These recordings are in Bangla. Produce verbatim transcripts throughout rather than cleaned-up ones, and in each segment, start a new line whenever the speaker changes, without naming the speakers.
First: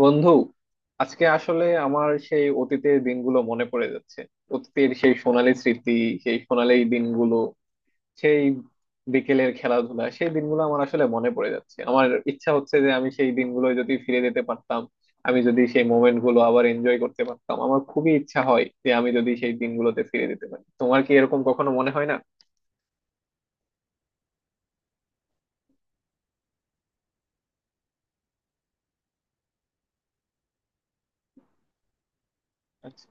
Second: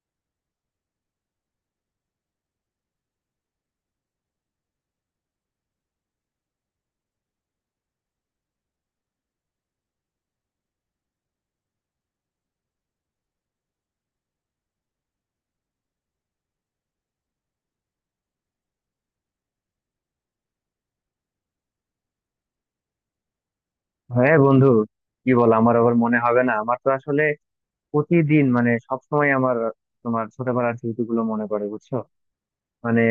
বন্ধু, আজকে আসলে আমার সেই অতীতের দিনগুলো মনে পড়ে যাচ্ছে। অতীতের সেই সোনালী স্মৃতি, সেই সোনালী দিনগুলো, সেই বিকেলের খেলাধুলা, সেই দিনগুলো আমার আসলে মনে পড়ে যাচ্ছে। আমার ইচ্ছা হচ্ছে যে আমি সেই দিনগুলো যদি ফিরে যেতে পারতাম, আমি যদি সেই মোমেন্ট গুলো আবার এনজয় করতে পারতাম। আমার খুবই ইচ্ছা হয় যে আমি যদি সেই দিনগুলোতে ফিরে যেতে পারি। তোমার কি এরকম কখনো মনে হয় না?
হ্যাঁ বন্ধু, কি বল আমার আবার মনে হবে না? আমার তো আসলে প্রতিদিন মানে সবসময় আমার তোমার ছোটবেলার স্মৃতিগুলো মনে পড়ে, বুঝছো? মানে
আচ্ছা,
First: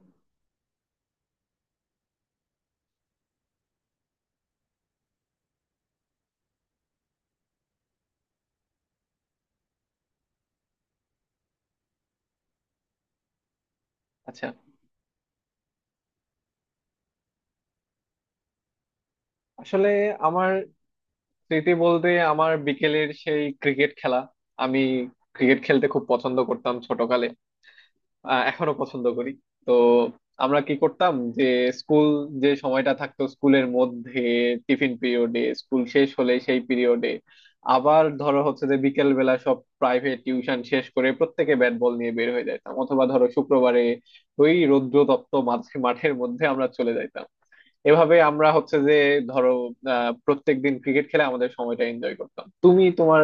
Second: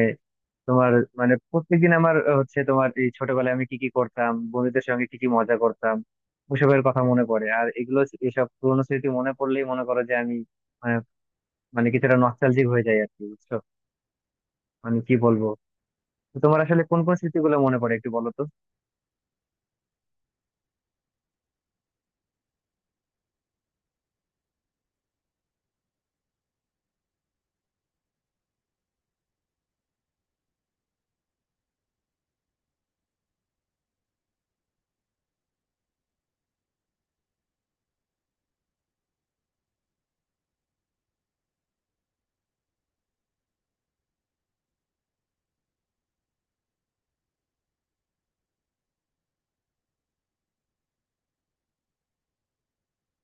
তোমার মানে প্রত্যেকদিন আমার আহ, হচ্ছে তোমার এই ছোটবেলায় আমি কি কি করতাম, বন্ধুদের সঙ্গে কি কি মজা করতাম, ওসবের কথা মনে পড়ে। আর এগুলো এসব পুরোনো স্মৃতি মনে পড়লেই মনে করো যে আমি, মানে মানে কিছুটা নস্টালজিক হয়ে যাই আর কি, বুঝছো?
আচ্ছা।
মানে কি বলবো তো তোমার আসলে কোন কোন স্মৃতিগুলো মনে পড়ে, একটু বলো তো।
আসলে আমার স্মৃতি বলতে আমার বিকেলের সেই ক্রিকেট খেলা। আমি ক্রিকেট খেলতে খুব পছন্দ করতাম ছোটকালে। আহ, এখনো পছন্দ করি। তো আমরা কি করতাম যে, স্কুল, যে সময়টা থাকতো স্কুলের মধ্যে টিফিন পিরিয়ডে, স্কুল শেষ হলে সেই পিরিয়ডে, আবার ধরো হচ্ছে যে বিকেল বেলা সব প্রাইভেট টিউশন শেষ করে প্রত্যেকে ব্যাট বল নিয়ে বের হয়ে যাইতাম, অথবা ধরো শুক্রবারে ওই রৌদ্রতপ্ত মাঝ- মাঠের মধ্যে আমরা চলে যাইতাম। এভাবে আমরা হচ্ছে যে ধরো, আহ প্রত্যেক দিন ক্রিকেট খেলে আমাদের সময়টা এনজয় করতাম। তুমি তোমার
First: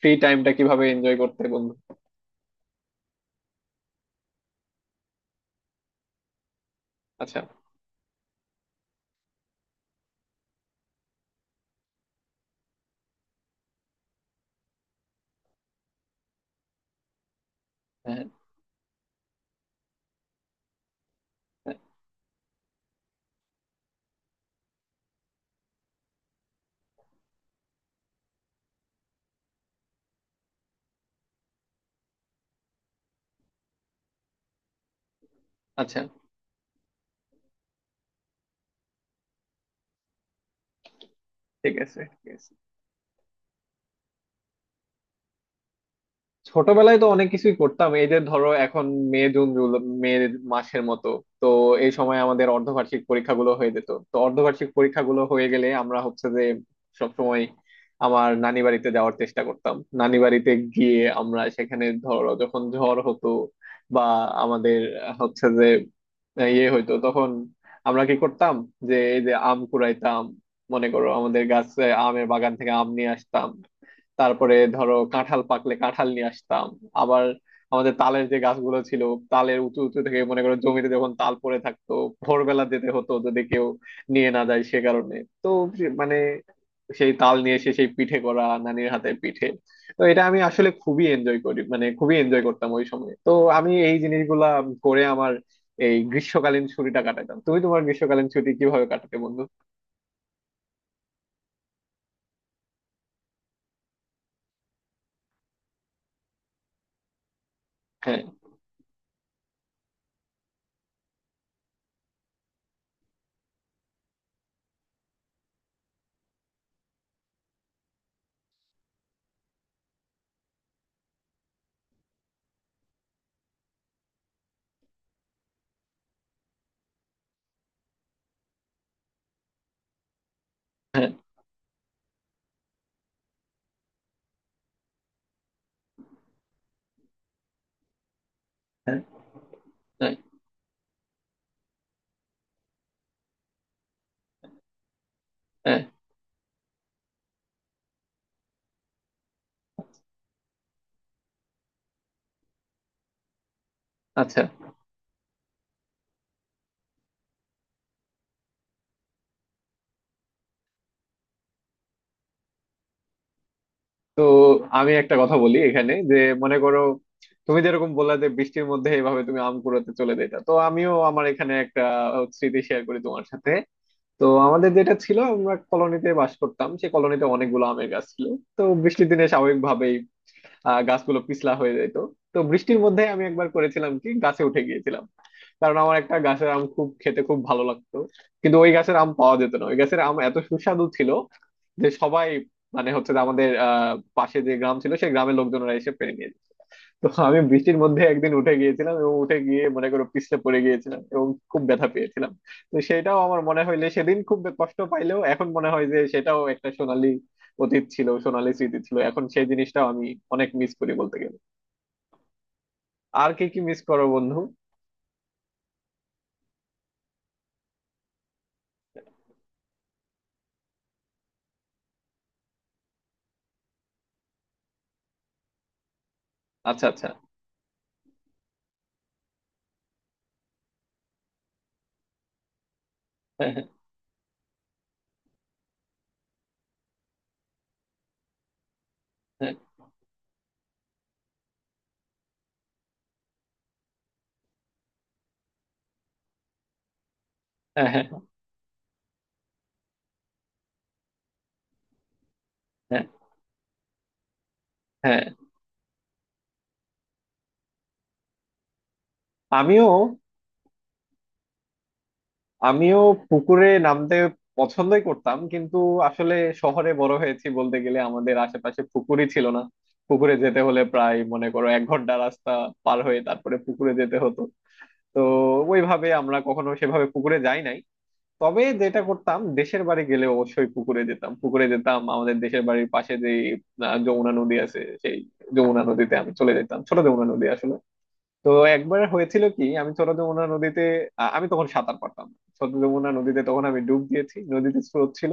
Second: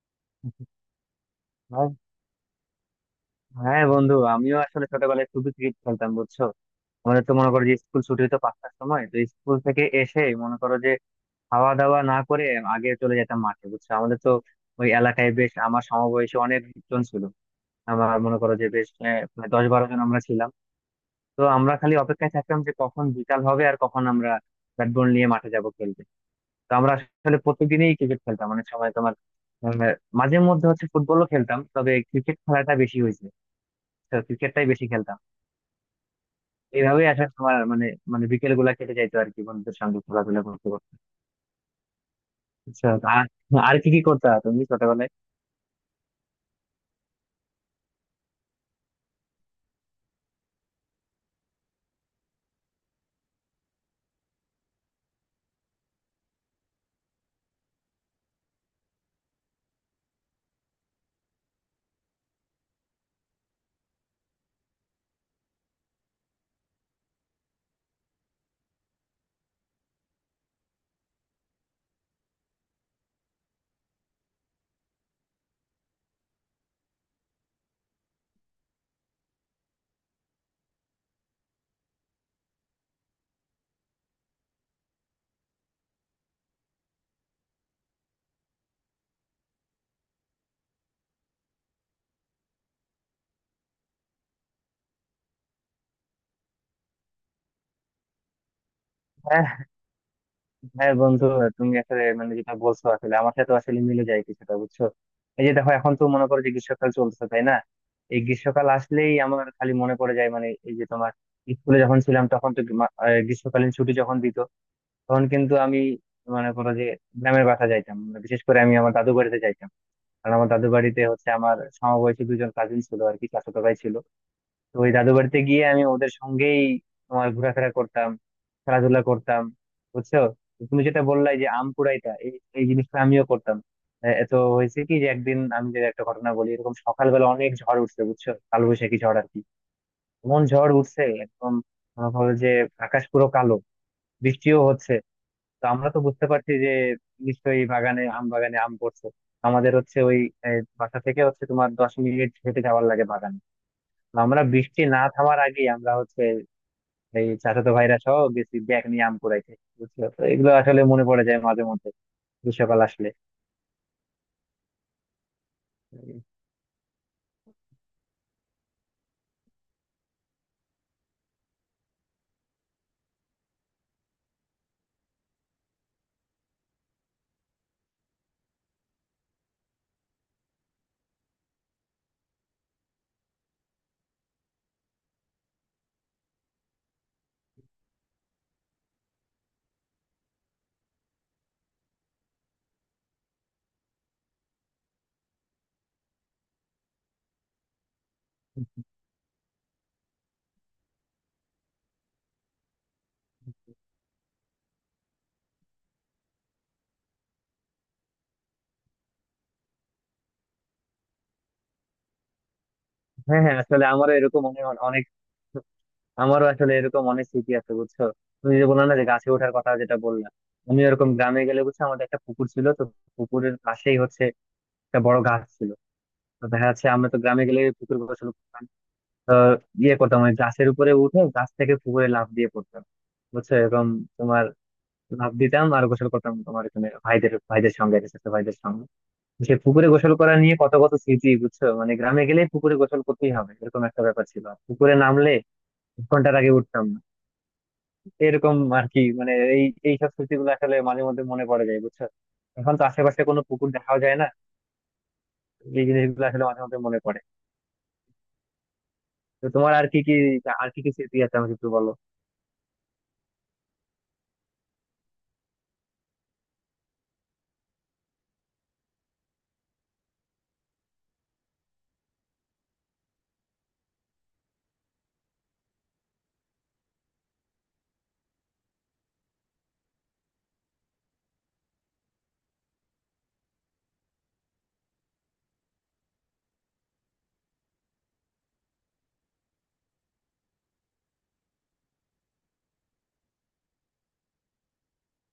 ফ্রি টাইমটা কিভাবে এনজয় করতে বন্ধু?
হ্যাঁ হ্যাঁ বন্ধু, আমিও আসলে ছোটবেলায় খুবই ক্রিকেট খেলতাম, বুঝছো। আমাদের তো
আচ্ছা।
মনে করো যে স্কুল ছুটি হতো পাঁচটার সময়, তো স্কুল থেকে এসে মনে করো যে খাওয়া দাওয়া না করে আগে চলে যেতাম মাঠে, বুঝছো। আমাদের তো ওই এলাকায় বেশ আমার সমবয়সী অনেকজন ছিল। আমার
হ্যাঁ,
মনে করো যে বেশ আহ, মানে দশ বারো জন আমরা ছিলাম। তো আমরা
হ্যাঁ।
খালি অপেক্ষায় থাকতাম যে কখন বিকাল হবে আর কখন আমরা ব্যাট বল নিয়ে মাঠে যাব খেলতে। তো আমরা আসলে প্রত্যেকদিনই ক্রিকেট খেলতাম। অনেক সময় তোমার আহ, মাঝে মধ্যে হচ্ছে ফুটবলও খেলতাম, তবে ক্রিকেট খেলাটা বেশি হয়েছে, ক্রিকেটটাই বেশি খেলতাম।
আচ্ছা।
এইভাবেই আসলে তোমার মানে মানে বিকেল গুলা কেটে যাইতো আর কি, বন্ধুদের সঙ্গে খেলাধুলা করতে করতে।
ঠিক আছে, ঠিক আছে।
আচ্ছা, আর আর কি কি করতে তুমি ছোটবেলায়?
ছোটবেলায় তো অনেক কিছুই করতাম। এই যে ধরো এখন মে জুন জুলাই, মে মাসের মতো, তো এই সময় আমাদের অর্ধবার্ষিক পরীক্ষাগুলো হয়ে যেত। তো অর্ধবার্ষিক পরীক্ষাগুলো হয়ে গেলে আমরা হচ্ছে যে সবসময় আমার নানি বাড়িতে যাওয়ার চেষ্টা করতাম। নানি বাড়িতে গিয়ে আমরা সেখানে ধরো যখন ঝড় হতো, বা আমাদের হচ্ছে যে ইয়ে হইতো তখন আমরা কি করতাম যে, এই যে আম কুড়াইতাম, মনে করো আমাদের গাছে আমের বাগান থেকে আম নিয়ে আসতাম। তারপরে ধরো কাঁঠাল পাকলে কাঁঠাল নিয়ে আসতাম। আবার আমাদের তালের যে গাছগুলো ছিল, তালের উঁচু উঁচু থেকে মনে করো জমিতে যখন তাল পড়ে থাকতো, ভোরবেলা যেতে হতো, যদি কেউ নিয়ে না যায় সে কারণে। তো সে- মানে সেই তাল নিয়ে এসে সেই পিঠে করা নানির হাতে পিঠে। তো এটা আমি আসলে খুবই এনজয় করি, মানে খুবই এনজয় করতাম ওই সময়। তো আমি এই জিনিসগুলা করে আমার এই গ্রীষ্মকালীন ছুটিটা কাটাতাম। তুমি তোমার গ্রীষ্মকালীন ছুটি কিভাবে কাটাতে বন্ধু?
হ্যাঁ হ্যাঁ বন্ধু, তুমি আসলে মানে যেটা বলছো আসলে আমার সাথে আসলে মিলে যায় কিছুটা, বুঝছো। এই যে দেখো, এখন তো মনে করো যে গ্রীষ্মকাল চলছে, তাই না? এই
হ্যাঁ,
গ্রীষ্মকাল আসলেই আমার খালি মনে পড়ে যায়। মানে এই যে তোমার স্কুলে যখন ছিলাম তখন তো গ্রীমা- আহ, গ্রীষ্মকালীন ছুটি যখন দিত তখন কিন্তু আমি মনে করো যে গ্রামের বাসা যাইতাম, মানে বিশেষ করে আমি আমার দাদু বাড়িতে যাইতাম। কারণ আমার দাদু বাড়িতে হচ্ছে আমার সমবয়সী দুজন কাজিন ছিল আর কি, চাচাতো ভাই ছিল। তো ওই দাদু বাড়িতে গিয়ে আমি ওদের সঙ্গেই তোমার ঘোরাফেরা করতাম, খেলাধুলা করতাম, বুঝছো। তো তুমি যেটা
হ্যাঁ,
বললাই যে আম কুড়াইটা, এই এই জিনিসটা আমিও করতাম। এ- এত হয়েছে কি, যে একদিন আমি যে একটা ঘটনা বলি, এরকম সকালবেলা অনেক ঝড় উঠছে, বুঝছো, কালবৈশাখী
হ্যাঁ,
ঝড় আর কি।
হ্যাঁ,
এমন ঝড় উঠছে একদম, মনে করো যে আকাশ পুরো কালো, বৃষ্টিও হচ্ছে। তো
হ্যাঁ।
আমরা তো বুঝতে পারছি যে নিশ্চয়ই বাগানে আম বাগানে আম পড়ছে। আমাদের হচ্ছে ওই আহ, বাসা থেকে হচ্ছে তোমার দশ মিনিট হেঁটে যাওয়ার লাগে বাগানে। তো
আচ্ছা।
আমরা বৃষ্টি না থামার আগে আমরা হচ্ছে এই চাচাতো ভাইরা সহ গেছি ব্যাগ নিয়ে আম কুড়াইতে, বুঝছো। তো এগুলো আসলে মনে পড়ে যায় মাঝে মধ্যে, গ্রীষ্মকাল আসলে।
তো আমি একটা কথা বলি এখানে যে, মনে করো তুমি যেরকম বললা যে বৃষ্টির মধ্যে এইভাবে তুমি আম কুড়াতে চলে যেতা, তো আমিও আমার এখানে একটা স্মৃতি শেয়ার করি তোমার সাথে। তো আমাদের যেটা ছিল, আমরা কলোনিতে বাস করতাম, সেই কলোনিতে অনেকগুলো আমের গাছ ছিল। তো বৃষ্টির দিনে স্বাভাবিকভাবেই আহ গাছগুলো পিছলা হয়ে যেত। তো বৃষ্টির মধ্যে আমি একবার করেছিলাম কি, গাছে উঠে গিয়েছিলাম, কারণ আমার একটা গাছের আম খুব খেতে খুব ভালো লাগতো। কিন্তু ওই গাছের আম পাওয়া যেত না, ওই গাছের আম এত সুস্বাদু ছিল যে সবাই, মানে হচ্ছে যে, আমাদের আহ পাশে যে গ্রাম ছিল সেই গ্রামের লোকজনরা এসে পেরে নিয়ে যেত। তো আমি বৃষ্টির মধ্যে একদিন উঠে গিয়েছিলাম, এবং উঠে গিয়ে মনে করো পিছলে পড়ে গিয়েছিলাম, এবং খুব ব্যথা পেয়েছিলাম। তো সেটাও আমার মনে হইলে, সেদিন খুব কষ্ট পাইলেও এখন মনে হয় যে সেটাও একটা সোনালী অতীত ছিল, সোনালী স্মৃতি ছিল। এখন সেই জিনিসটা আমি অনেক মিস করি বলতে গেলে। আর
হ্যাঁ
কি
হ্যাঁ
কি মিস
আসলে
করো
আমারও
বন্ধু?
এরকম অনেক অনেক আমারও আসলে এরকম অনেক স্মৃতি আছে, বুঝছো। তুমি যে বললে না যে গাছে ওঠার কথা যেটা বললাম, আমি এরকম গ্রামে গেলে, বুঝছো, আমাদের একটা পুকুর ছিল তো, পুকুরের পাশেই হচ্ছে একটা বড় গাছ ছিল। তো দেখা
আচ্ছা,
যাচ্ছে
আচ্ছা।
আমরা তো গ্রামে গেলে পুকুর গোসল করতাম, তো ইয়ে করতাম ওই গাছের উপরে উঠে গাছ থেকে পুকুরে লাফ দিয়ে পড়তাম, বুঝছো।
হ্যাঁ,
এরকম তোমার লাফ দিতাম আর গোসল করতাম, তোমার এখানে ভাইদের ভাইদের সঙ্গে, ছোট ভাইদের সঙ্গে। সে
হ্যাঁ,
পুকুরে গোসল করা নিয়ে কত কত স্মৃতি, বুঝছো। মানে গ্রামে গেলে পুকুরে গোসল করতেই হবে, এরকম একটা ব্যাপার ছিল। আর পুকুরে নামলে এক ঘন্টার আগে উঠতাম না।
হ্যাঁ,
এরকম আর কি। মানে এই এইসব স্মৃতিগুলো আসলে মাঝে মধ্যে মনে পড়ে যায়, বুঝছো। এখন তো
হ্যাঁ,
আশেপাশে কোনো পুকুর দেখাও যায় না।
হ্যাঁ।
এই জিনিসগুলো আসলে মাঝে মধ্যে মনে পড়ে। তো তোমার আর
আমিও
কি কি আর কি কি স্মৃতি আছে, আমাকে একটু বলো।
আমিও পুকুরে নামতে পছন্দই করতাম, কিন্তু আসলে শহরে বড় হয়েছি বলতে গেলে, আমাদের আশেপাশে পুকুরই ছিল না। পুকুরে যেতে হলে প্রায় মনে করো এক ঘন্টা রাস্তা পার হয়ে তারপরে পুকুরে যেতে হতো। তো ওইভাবে আমরা কখনো সেভাবে পুকুরে যাই নাই। তবে যেটা করতাম, দেশের বাড়ি গেলে অবশ্যই পুকুরে যেতাম, পুকুরে যেতাম। আমাদের দেশের বাড়ির পাশে যে আহ, যমুনা নদী আছে সেই যমুনা নদীতে আমি চলে যেতাম, ছোট যমুনা নদী আসলে। তো একবার হয়েছিল কি, আমি ছোট যমুনা নদীতে, আ- আমি তখন সাঁতার পারতাম না। ছোট যমুনা নদীতে তখন আমি ডুব দিয়েছি, নদীতে স্রোত ছিল।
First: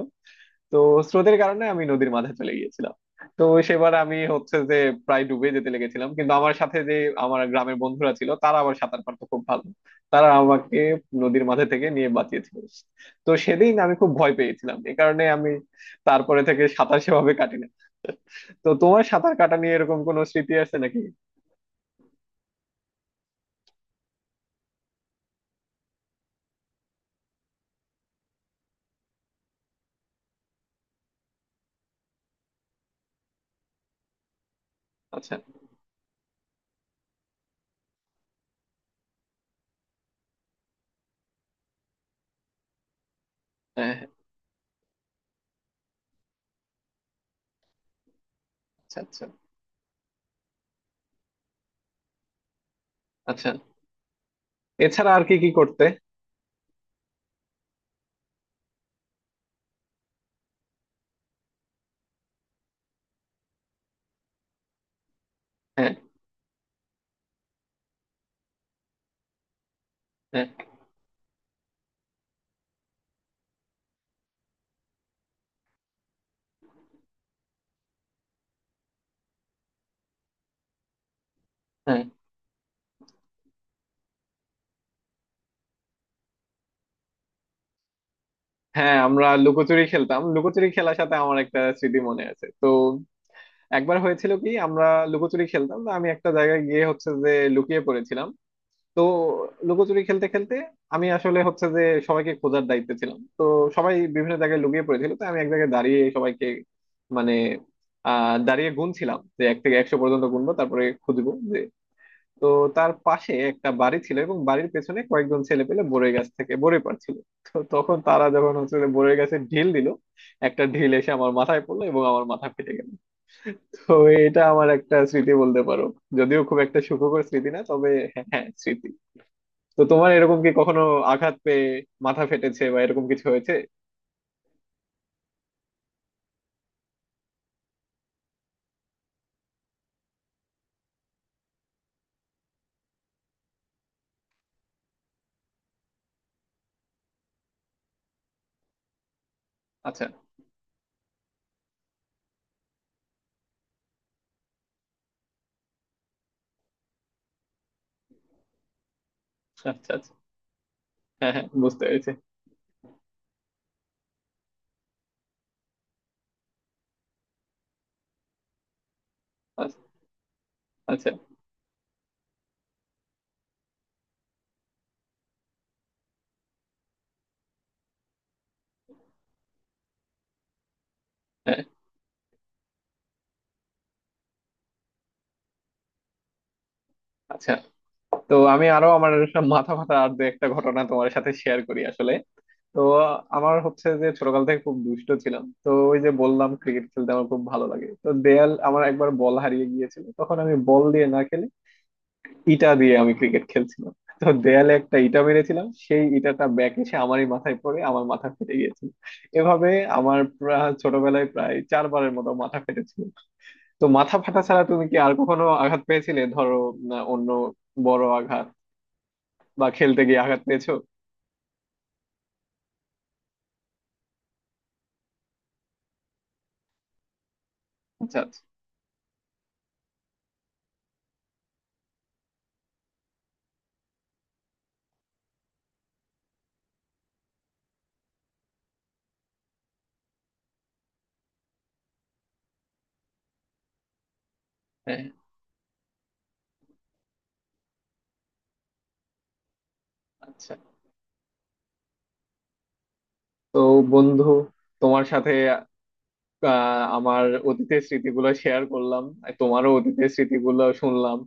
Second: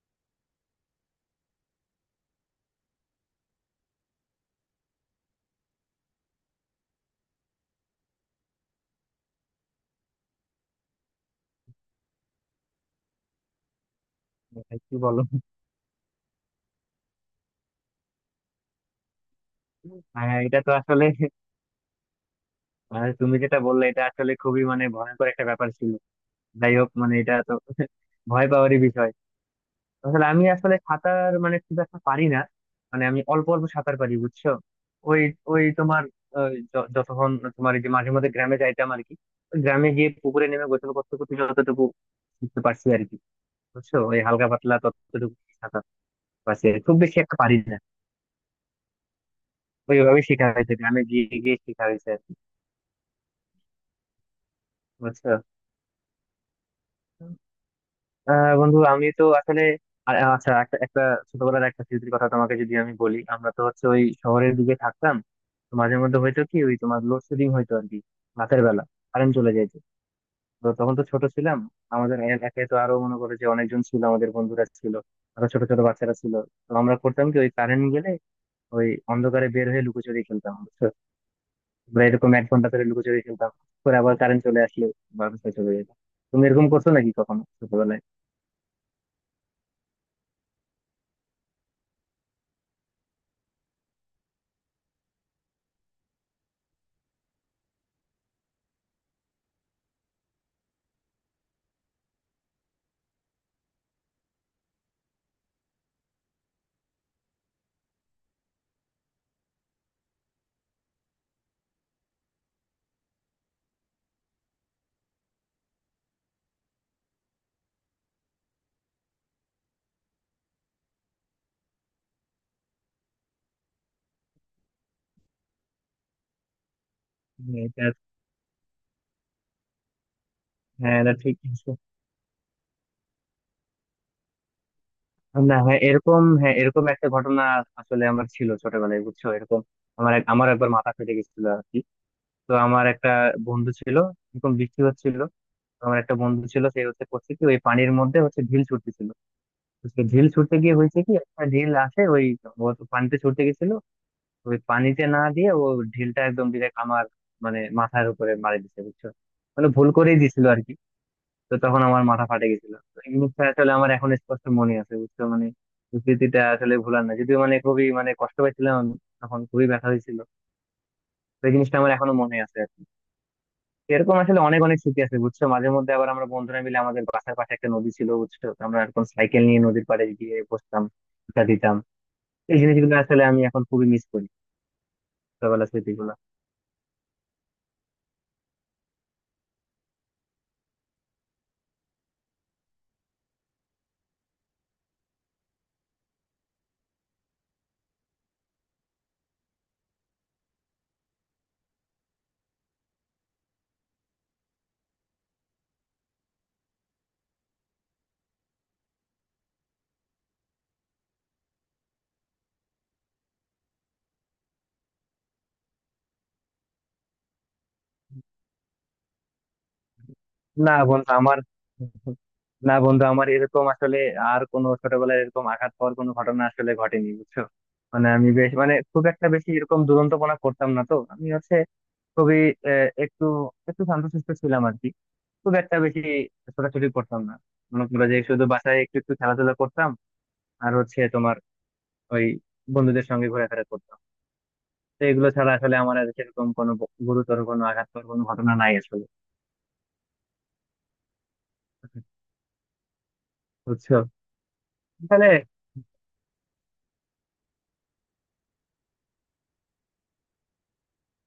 তো স্রোতের কারণে আমি নদীর মাঝে চলে গিয়েছিলাম। তো সেবার আমি হচ্ছে যে প্রায় ডুবে যেতে লেগেছিলাম, কিন্তু আমার সাথে যে আমার গ্রামের বন্ধুরা ছিল, তারা আবার সাঁতার পারতো খুব ভালো। তারা আমাকে নদীর মাঝে থেকে নিয়ে বাঁচিয়েছিল। তো সেদিন আমি খুব ভয় পেয়েছিলাম,
ভাই,
এ
কি বলো!
কারণে আমি তারপরে থেকে সাঁতার সেভাবে কাটি না। তো তোমার সাঁতার কাটা নিয়ে এরকম কোনো
হ্যাঁ হ্যাঁ,
স্মৃতি
এটা তো
আছে নাকি?
আসলে, আর তুমি যেটা বললে এটা আসলে খুবই, মানে ভয়ঙ্কর একটা ব্যাপার ছিল। যাই হোক, মানে এটা তো ভয় পাওয়ারই বিষয়। আসলে আমি আসলে সাঁতার মানে খুব একটা পারি না, মানে আমি অল্প অল্প সাঁতার পারি, বুঝছো। ওই
আচ্ছা।
ওই তোমার আহ, য- যতক্ষণ তোমার এই যে মাঝে মধ্যে গ্রামে যাইতাম আর কি, ওই গ্রামে গিয়ে পুকুরে নেমে গোসল করতে করতে যতটুকু শিখতে পারছি আর কি,
হ্যাঁ,
বুঝছো।
হ্যাঁ।
ওই হালকা পাতলা ততটুকু সাঁতার পারছি আর কি। খুব বেশি একটা পারি না।
আচ্ছা, আচ্ছা,
ওইভাবে শেখা হয়েছে, গ্রামে গিয়ে গিয়ে শেখা হয়েছে আর কি,
আচ্ছা। এছাড়া আর
বুঝছো।
কি কি করতে?
আহ বন্ধু, আমি তো আসলে আ- আচ্ছা, একটা একটা ছোটবেলার একটা স্মৃতির কথা তোমাকে যদি আমি বলি, আমরা তো হচ্ছে ওই শহরের দিকে থাকতাম। তো
হ্যাঁ,
মাঝে মধ্যে হয়তো কি ওই তোমার লোডশেডিং হয়তো আর কি, রাতের বেলা কারেন্ট চলে যাইতো।
হ্যাঁ,
তো তখন তো ছোট ছিলাম, আমাদের এলাকায় তো আরো মনে করে যে অনেকজন ছিল, আমাদের বন্ধুরা ছিল, আরো ছোট ছোট বাচ্চারা ছিল। তো আমরা করতাম কি ওই কারেন্ট গেলে ওই অন্ধকারে বের হয়ে লুকোচুরি খেলতাম, বুঝছো?
হ্যাঁ,
আমরা এরকম এক ঘন্টা ধরে লুকোচুরি খেলতাম, পরে আবার কারেন্ট চলে আসলে বাসায় চলে যেতাম। তুমি এরকম করছো নাকি কখনো ছোটবেলায়?
হ্যাঁ। আমরা লুকোচুরি খেলতাম। লুকোচুরি খেলার সাথে আমার একটা স্মৃতি মনে আছে। তো একবার হয়েছিল কি, আমরা লুকোচুরি খেলতাম, তো আমি একটা জায়গায় গিয়ে হচ্ছে যে লুকিয়ে পড়েছিলাম। তো লুকোচুরি খেলতে খেলতে আমি আসলে হচ্ছে যে সবাইকে খোঁজার দায়িত্বে ছিলাম। তো সবাই বিভিন্ন জায়গায় লুকিয়ে পড়েছিল, তো আমি এক জায়গায় দাঁড়িয়ে সবাইকে, মানে আহ দাঁড়িয়ে গুনছিলাম যে এক থেকে একশো পর্যন্ত গুনবো তারপরে খুঁজবো। তো তার পাশে একটা বাড়ি ছিল, এবং বাড়ির পেছনে কয়েকজন ছেলে পেলে বরই গাছ থেকে বরই পাড়ছিল। তো তখন তারা যখন হচ্ছে যে বরই গাছে ঢিল দিল, একটা ঢিল এসে আমার মাথায় পড়লো এবং আমার মাথা ফেটে গেল। তো এটা আমার একটা স্মৃতি বলতে পারো, যদিও খুব একটা সুখকর স্মৃতি না,
হ্যাঁ, এটা
তবে। হ্যাঁ, হ্যাঁ, স্মৃতি। তো তোমার এরকম কি কখনো
হ্যাঁ এটা
আঘাত
ঠিক
পেয়ে
আছে।
মাথা ফেটেছে বা এরকম কিছু হয়েছে?
না হ্যাঁ এরকম হ্যাঁ এরকম একটা ঘটনা আসলে আমার ছিল ছোটবেলায়, বুঝছো। এরকম আমার এক- আমার একবার মাথা ফেটে গেছিল আর কি। তো আমার একটা বন্ধু ছিল এরকম বৃষ্টি হচ্ছিল। তো আমার একটা বন্ধু ছিল, সে হচ্ছে করছে কি ওই পানির মধ্যে হচ্ছে ঢিল ছুটতেছিল। তো সে
আচ্ছা,
ঢিল ছুটতে গিয়ে হয়েছে কি, একটা ঢিল আসে ওই, ও তো পানিতে ছুটতে গেছিল, ওই পানিতে না দিয়ে ও ঢিলটা একদম ডিরেক্ট আমার মানে মাথার উপরে মারি দিছে, বুঝছো। মানে
আচ্ছা,
ভুল
আচ্ছা।
করেই দিছিল আর কি।
হ্যাঁ, হ্যাঁ,
তো তখন
বুঝতে
আমার
পেরেছি।
মাথা ফাটে গেছিল। তো এই মুহূর্তে আসলে আমার এখন স্পষ্ট মনে আছে, বুঝছো। মানে স্মৃতিটা আসলে ভুলার না, যদিও মানে খুবই, মানে কষ্ট পাইছিলাম আমি, তখন খুবই
আচ্ছা,
ব্যথা হয়েছিল।
আচ্ছা।
তো এই জিনিসটা আমার এখনো মনে আছে আর কি। এরকম আসলে অনেক অনেক স্মৃতি আছে, বুঝছো। মাঝে মধ্যে আবার আমরা বন্ধুরা মিলে আমাদের বাসার পাশে একটা নদী ছিল, বুঝছো, তো আমরা এরকম সাইকেল নিয়ে নদীর পাড়ে গিয়ে বসতাম, আড্ডা
হ্যাঁ।
দিতাম। এই জিনিসগুলো আসলে আমি এখন খুবই মিস করি, ছোটবেলার স্মৃতিগুলো।
আচ্ছা। তো আমি আরো আমার মাথা ফাটা আর দু একটা ঘটনা তোমার সাথে শেয়ার করি আসলে। তো আমার হচ্ছে যে ছোটকাল থেকে খুব দুষ্ট ছিলাম। তো ওই যে বললাম ক্রিকেট খেলতে আমার খুব ভালো লাগে। তো দেয়াল, আমার একবার বল হারিয়ে গিয়েছিল, তখন আমি বল দিয়ে না খেলে ইটা দিয়ে আমি ক্রিকেট খেলছিলাম। তো দেয়ালে একটা ইটা মেরেছিলাম, সেই ইটাটা ব্যাক এসে আমারই মাথায় পড়ে আমার মাথা ফেটে গিয়েছিল। এভাবে আমার প্রা- ছোটবেলায় প্রায় চারবারের মতো মাথা ফেটেছিল। তো মাথা ফাটা ছাড়া তুমি কি আর কখনো আঘাত পেয়েছিলে ধরো, না, অন্য বড় আঘাত বা খেলতে গিয়ে আঘাত পেয়েছো?
না বন্ধু আমার না বন্ধু, আমার এরকম আসলে আর কোনো ছোটবেলায় এরকম আঘাত পাওয়ার কোনো ঘটনা আসলে ঘটেনি, বুঝছো। মানে
আচ্ছা,
আমি
আচ্ছা।
বেশ, মানে খুব একটা বেশি এরকম দুরন্তপনা করতাম না। তো আমি হচ্ছে খুবই আহ, একটু একটু শান্তশিষ্ট ছিলাম আর কি। খুব একটা বেশি ছোটাছুটি করতাম না। মনে করো যে শুধু বাসায় একটু একটু খেলাধুলা করতাম। আর হচ্ছে তোমার ওই বন্ধুদের সঙ্গে ঘোরাফেরা করতাম।
হ্যাঁ।
তো এগুলো ছাড়া আসলে আমার আর সেরকম কোনো ব- গুরুতর কোনো আঘাত পাওয়ার কোনো ঘটনা নাই আসলে,
আচ্ছা। তো
বুঝছো।
বন্ধু, তোমার
তাহলে,
সাথে আহ, আমার অতীতের স্মৃতিগুলো শেয়ার করলাম, আর তোমারও অতীতের স্মৃতিগুলো শুনলাম।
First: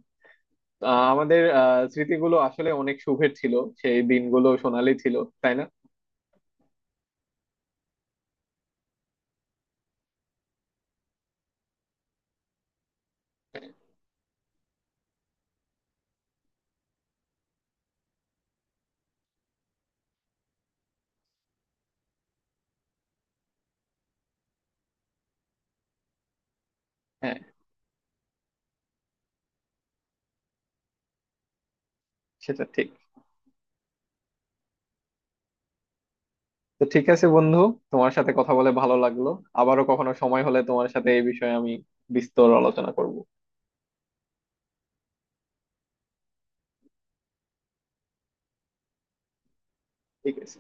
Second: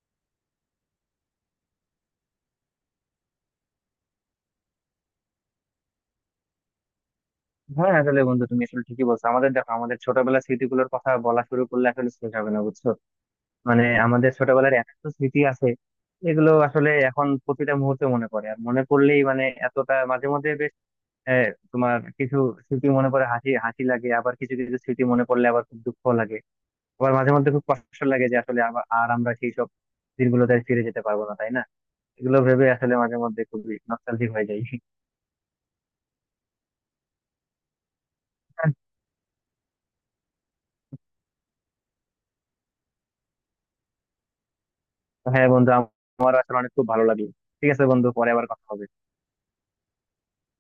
আহ, আমাদের আহ, স্মৃতিগুলো আসলে অনেক সুখের ছিল। সেই দিনগুলো সোনালি ছিল, তাই না?
হ্যাঁ আসলে বন্ধু, তুমি আসলে ঠিকই বলছো, আমাদের দেখো, আমাদের ছোটবেলার স্মৃতিগুলোর কথা বলা শুরু করলে আসলে শেষ হবে না, বুঝছো। মানে আমাদের ছোটবেলার এত স্মৃতি আছে, এগুলো আসলে এখন প্রতিটা মুহূর্তে মনে পড়ে। আর মনে পড়লেই মানে এতটা মাঝে মধ্যে বেশ, আহ, তোমার কিছু স্মৃতি মনে পড়ে হাসি হাসি লাগে, আবার কিছু কিছু স্মৃতি মনে পড়লে আবার খুব দুঃখ লাগে। আবার মাঝে
হ্যাঁ,
মধ্যে খুব কষ্ট লাগে যে আসলে আবার আর আমরা সেই সব দিনগুলোতে আর ফিরে যেতে পারবো না, তাই না। এগুলো
সেটা
ভেবে
ঠিক।
আসলে মাঝে মধ্যে খুবই নস্টালজিক হয়ে যায়।
তো ঠিক আছে বন্ধু, তোমার সাথে কথা বলে ভালো লাগলো। আবারও কখনো সময় হলে তোমার সাথে এই বিষয়ে আমি বিস্তর আলোচনা করব।
হ্যাঁ বন্ধু, আমারও আসলে অনেক খুব ভালো লাগলো। ঠিক আছে বন্ধু, পরে আবার কথা হবে।
ঠিক আছে।